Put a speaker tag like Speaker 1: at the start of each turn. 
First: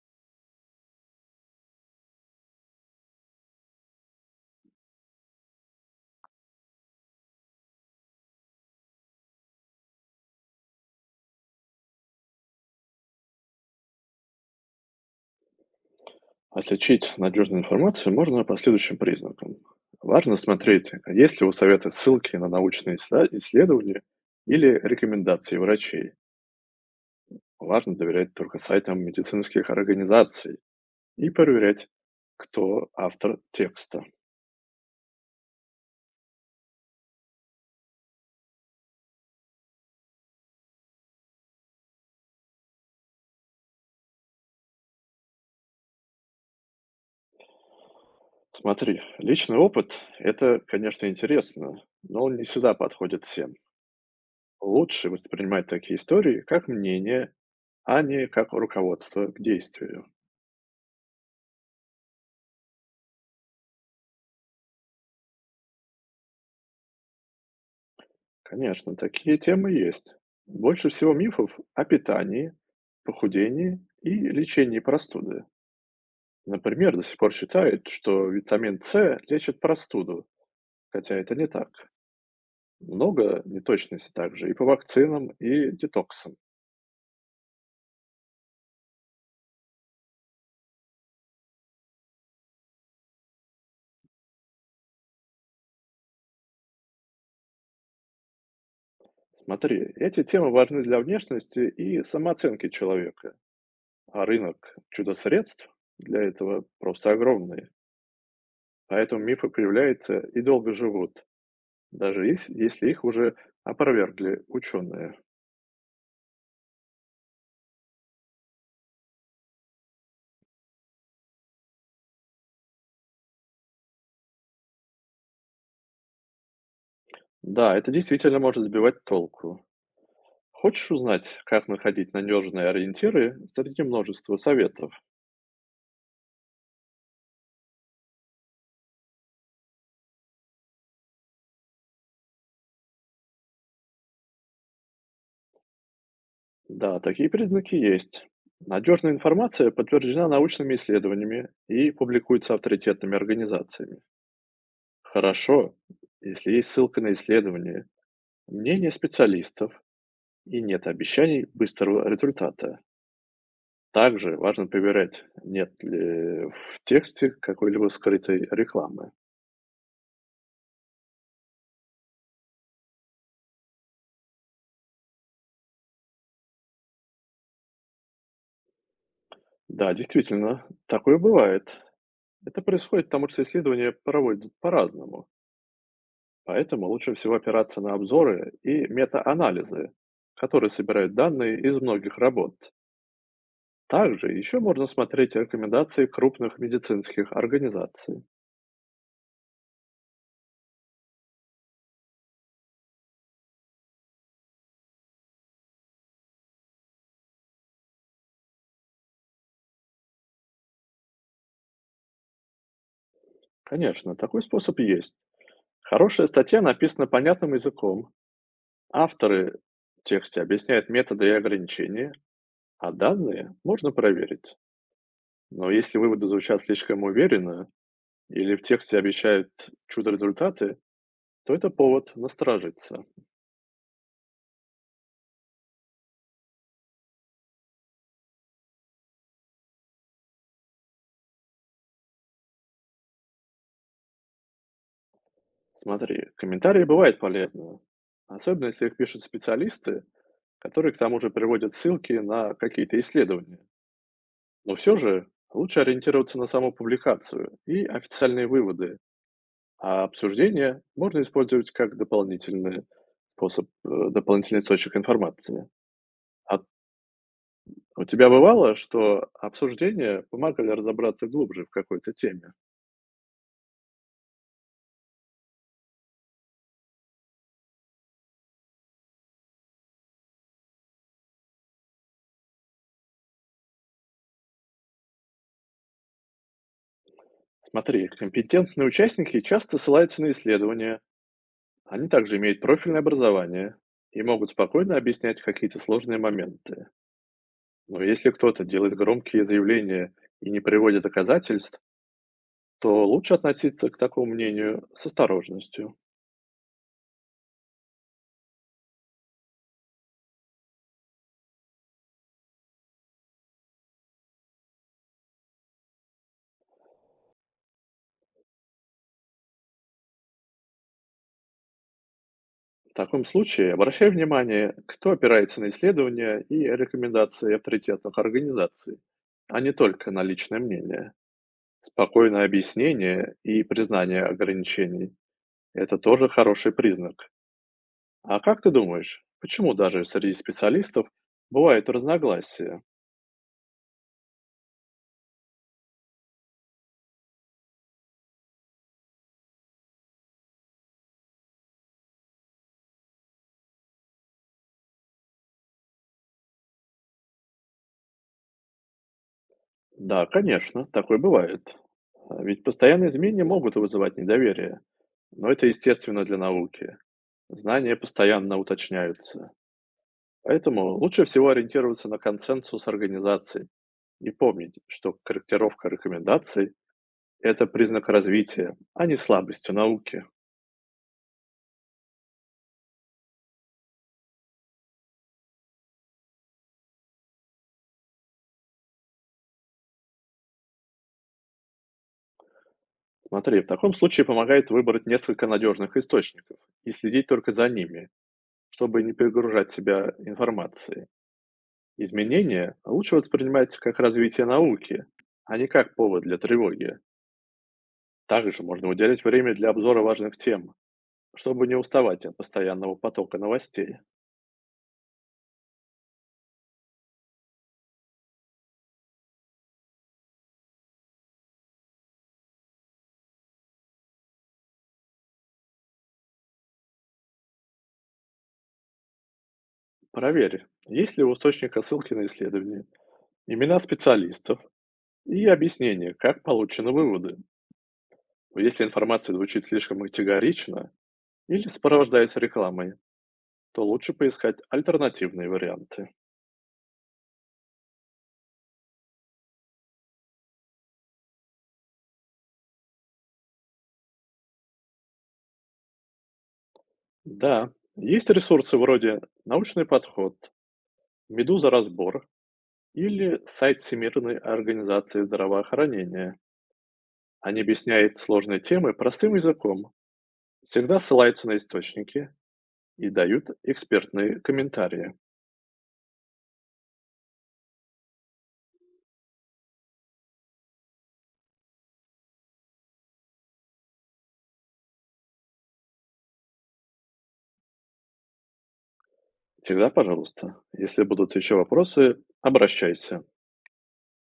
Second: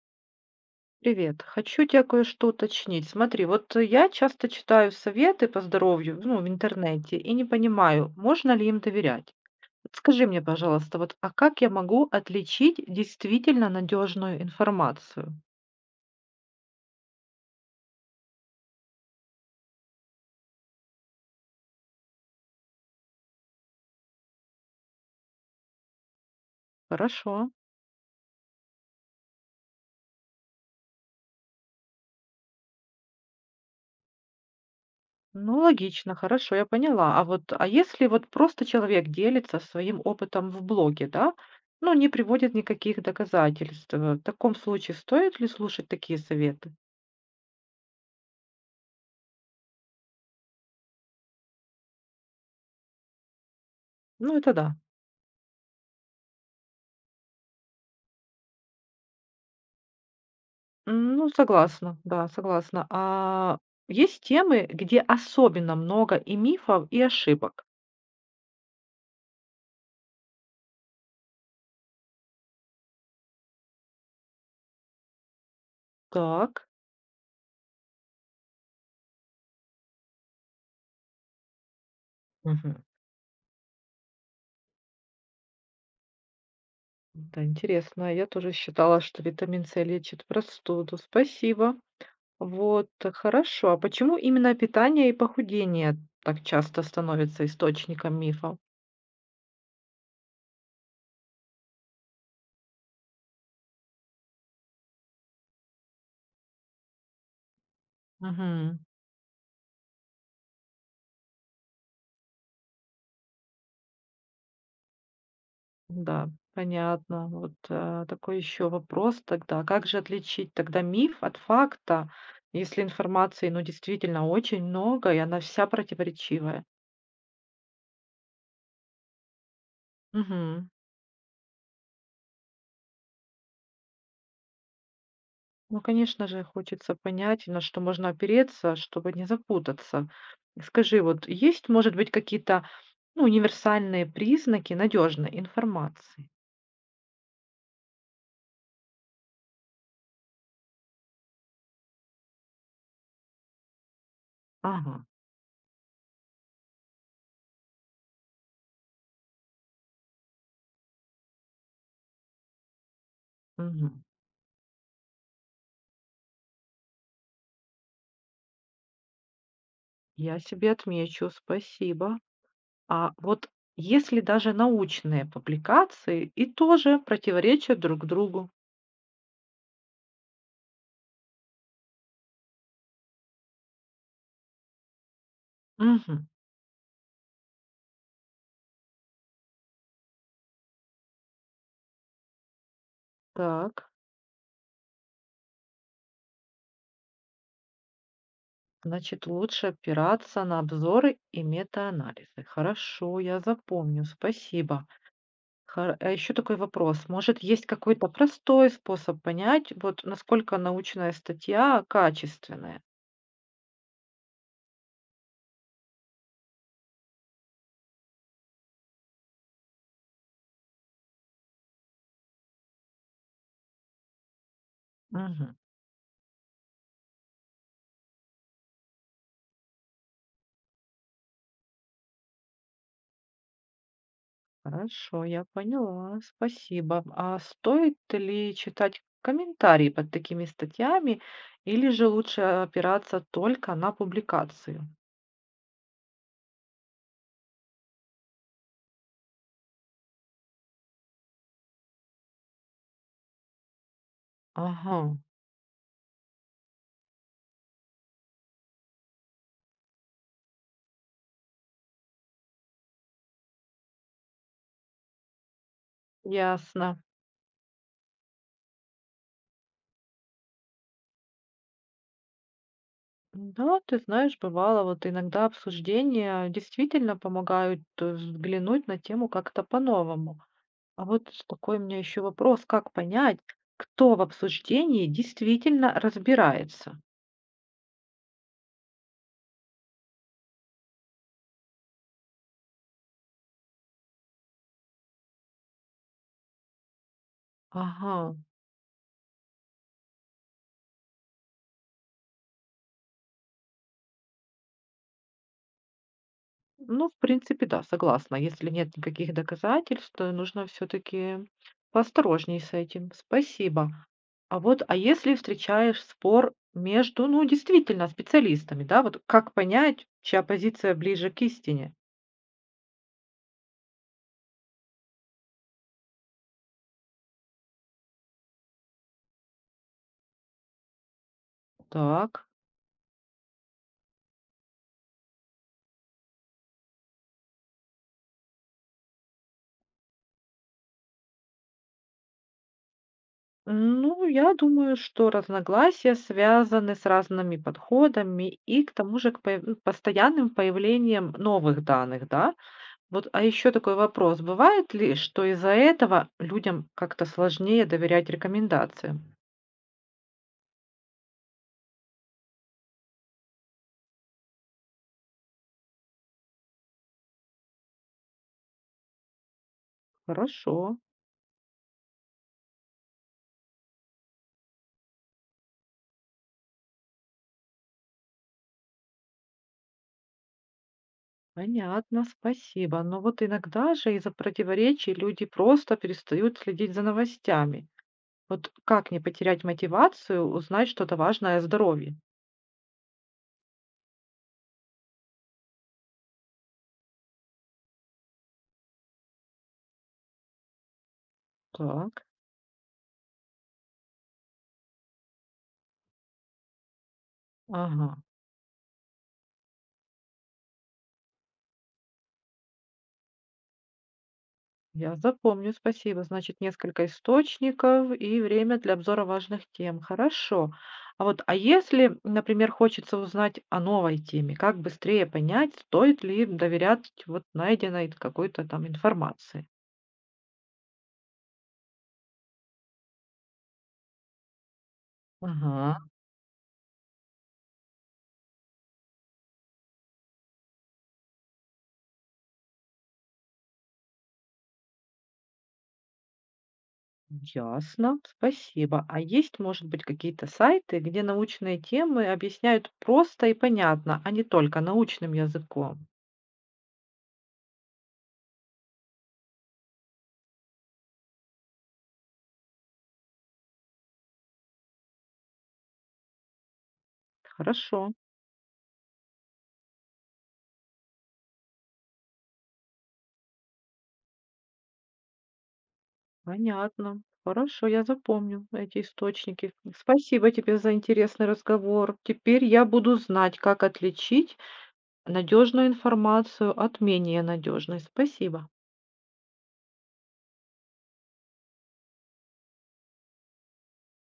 Speaker 1: Привет. Хочу тебя кое-что уточнить. Смотри, я часто читаю советы по здоровью, ну, в интернете и не понимаю, можно ли им доверять. Скажи мне, пожалуйста, вот, а как я могу отличить действительно надежную информацию?
Speaker 2: Отличить надежную информацию можно по следующим признакам. Важно смотреть, есть ли у совета ссылки на научные исследования или рекомендации врачей.
Speaker 1: Хорошо.
Speaker 2: Важно доверять только сайтам медицинских организаций и проверять, кто автор текста.
Speaker 1: Ну, логично, хорошо, я поняла. А вот, а если вот просто человек делится своим опытом в блоге, да, но не приводит никаких доказательств, в таком случае стоит ли слушать такие советы?
Speaker 2: Смотри, личный опыт — это, конечно, интересно, но он не всегда подходит всем.
Speaker 1: Ну, это да.
Speaker 2: Лучше воспринимать такие истории как мнение, а не как руководство к действию.
Speaker 1: М, ну, согласна, да, согласна. А есть темы, где особенно много и мифов, и ошибок.
Speaker 2: Конечно, такие темы есть. Больше всего мифов о питании, похудении и лечении простуды.
Speaker 1: Так.
Speaker 2: Например, до сих пор считают, что витамин С лечит простуду, хотя это не так.
Speaker 1: Мгм.
Speaker 2: Много неточностей также и по вакцинам, и детоксам.
Speaker 1: Да, интересно. Я тоже считала, что витамин С лечит простуду. Спасибо. Хорошо. А почему именно питание и похудение так часто становятся источником мифов?
Speaker 2: Смотри, эти темы важны для внешности и самооценки человека, а рынок чудо-средств для этого просто огромный. Поэтому мифы появляются и долго живут, даже ес если их уже опровергли ученые.
Speaker 1: Да, понятно. Такой еще вопрос тогда. Как же отличить тогда миф от факта, если информации, ну, действительно очень много, и она вся противоречивая?
Speaker 2: Да, это действительно может сбивать толку.
Speaker 1: Мгм.
Speaker 2: Хочешь узнать, как находить надежные ориентиры среди множества советов?
Speaker 1: Ну, конечно же, хочется понять, на что можно опереться, чтобы не запутаться. Скажи, вот есть, может быть, какие-то, ну, универсальные признаки надежной информации?
Speaker 2: Да, такие признаки есть. Надежная информация подтверждена научными исследованиями и публикуется авторитетными организациями.
Speaker 1: Ага,
Speaker 2: Хорошо, если есть ссылка на исследования, мнение специалистов и нет обещаний быстрого результата.
Speaker 1: мгм.
Speaker 2: Также важно проверять, нет ли в тексте какой-либо скрытой рекламы.
Speaker 1: Я себе отмечу, спасибо. А вот если даже научные публикации и тоже противоречат друг другу.
Speaker 2: Да, действительно, такое бывает. Это происходит потому, что исследования проводят по-разному.
Speaker 1: Мгм.
Speaker 2: Поэтому лучше всего опираться на обзоры и мета-анализы, которые собирают данные из многих работ.
Speaker 1: Так,
Speaker 2: Также еще можно смотреть рекомендации крупных медицинских организаций.
Speaker 1: значит, лучше опираться на обзоры и метаанализы. Хорошо, я запомню, спасибо. А еще такой вопрос. Может, есть какой-то простой способ понять, вот насколько научная статья качественная?
Speaker 2: Конечно, такой способ есть. Хорошая статья написана понятным языком. Авторы в тексте объясняют методы и ограничения, а данные можно проверить.
Speaker 1: Мгм.
Speaker 2: Но если выводы звучат слишком уверенно или в тексте обещают чудо-результаты, то это повод насторожиться.
Speaker 1: Хорошо, я поняла, спасибо. А стоит ли читать комментарии под такими статьями или же лучше опираться только на публикацию?
Speaker 2: Смотри, комментарии бывают полезны, особенно если их пишут специалисты, которые к тому же приводят ссылки на какие-то исследования. Но
Speaker 1: Ага,
Speaker 2: все же лучше ориентироваться на саму публикацию и официальные выводы, а обсуждения можно использовать как дополнительный дополнительный источник информации. А
Speaker 1: ясно.
Speaker 2: у тебя бывало, что обсуждения помогали разобраться глубже в какой-то теме?
Speaker 1: Да, ты знаешь, бывало, вот иногда обсуждения действительно помогают взглянуть на тему как-то по-новому. Такой у меня еще вопрос, как понять, кто в обсуждении действительно разбирается?
Speaker 2: Смотри, компетентные участники часто ссылаются на исследования, они также имеют профильное образование и могут спокойно объяснять какие-то сложные моменты. Но если
Speaker 1: Ага.
Speaker 2: кто-то делает громкие заявления и не приводит доказательств, то лучше относиться к такому мнению с осторожностью.
Speaker 1: Ну, в принципе, да, согласна. Если нет никаких доказательств, то нужно все-таки поосторожней с этим. Спасибо. А вот, а если встречаешь спор между, ну, действительно, специалистами, да, вот как понять, чья позиция ближе к истине?
Speaker 2: В таком случае обращай внимание, кто опирается на исследования и рекомендации авторитетных организаций, а не только на личное мнение. Спокойное
Speaker 1: Так.
Speaker 2: объяснение и признание ограничений — это тоже хороший признак. А как ты думаешь, почему даже среди специалистов бывают разногласия?
Speaker 1: Ну, я думаю, что разногласия связаны с разными подходами и к тому же постоянным появлением новых данных, да, вот, а еще такой вопрос. Бывает ли, что из-за этого людям как-то сложнее доверять рекомендациям?
Speaker 2: Да, конечно, такое бывает. А Ведь постоянные изменения могут вызывать недоверие. Но это естественно для науки. Знания постоянно уточняются. Поэтому
Speaker 1: Хорошо,
Speaker 2: лучше всего ориентироваться на консенсус организаций и помнить, что корректировка рекомендаций — это признак развития, а не слабости науки.
Speaker 1: понятно, спасибо. Но вот иногда же из-за противоречий люди просто перестают следить за новостями. Вот как не потерять мотивацию узнать что-то важное о здоровье?
Speaker 2: Смотри, в таком случае помогает выбрать несколько надежных источников и следить только за ними, чтобы не перегружать себя информацией.
Speaker 1: Так,
Speaker 2: Изменения лучше воспринимать как развитие науки, а не как повод для тревоги.
Speaker 1: ага.
Speaker 2: Также можно уделять время для обзора важных тем, чтобы не уставать от постоянного потока новостей.
Speaker 1: Я запомню, спасибо. Значит, несколько источников и время для обзора важных тем. Хорошо. А вот, а если, например, хочется узнать о новой теме, как быстрее понять, стоит ли доверять вот найденной какой-то там информации?
Speaker 2: Проверь, есть ли у источника ссылки на исследования, имена специалистов и
Speaker 1: Ага,
Speaker 2: объяснение, как получены выводы. Если информация звучит слишком категорично или сопровождается рекламой, то лучше поискать альтернативные варианты.
Speaker 1: ясно, спасибо. А есть, может быть, какие-то сайты, где научные темы объясняют просто и понятно, а не только научным языком?
Speaker 2: Да, есть ресурсы вроде «Научный подход», «Медуза разбор» или сайт Всемирной организации здравоохранения. Они
Speaker 1: Хорошо.
Speaker 2: объясняют сложные темы простым языком, всегда ссылаются на источники и дают экспертные комментарии.
Speaker 1: Понятно. Хорошо, я запомню эти источники. Спасибо тебе за интересный разговор. Теперь я буду знать, как отличить надежную информацию от менее надежной. Спасибо.
Speaker 2: Всегда, пожалуйста, если будут еще вопросы, обращайся.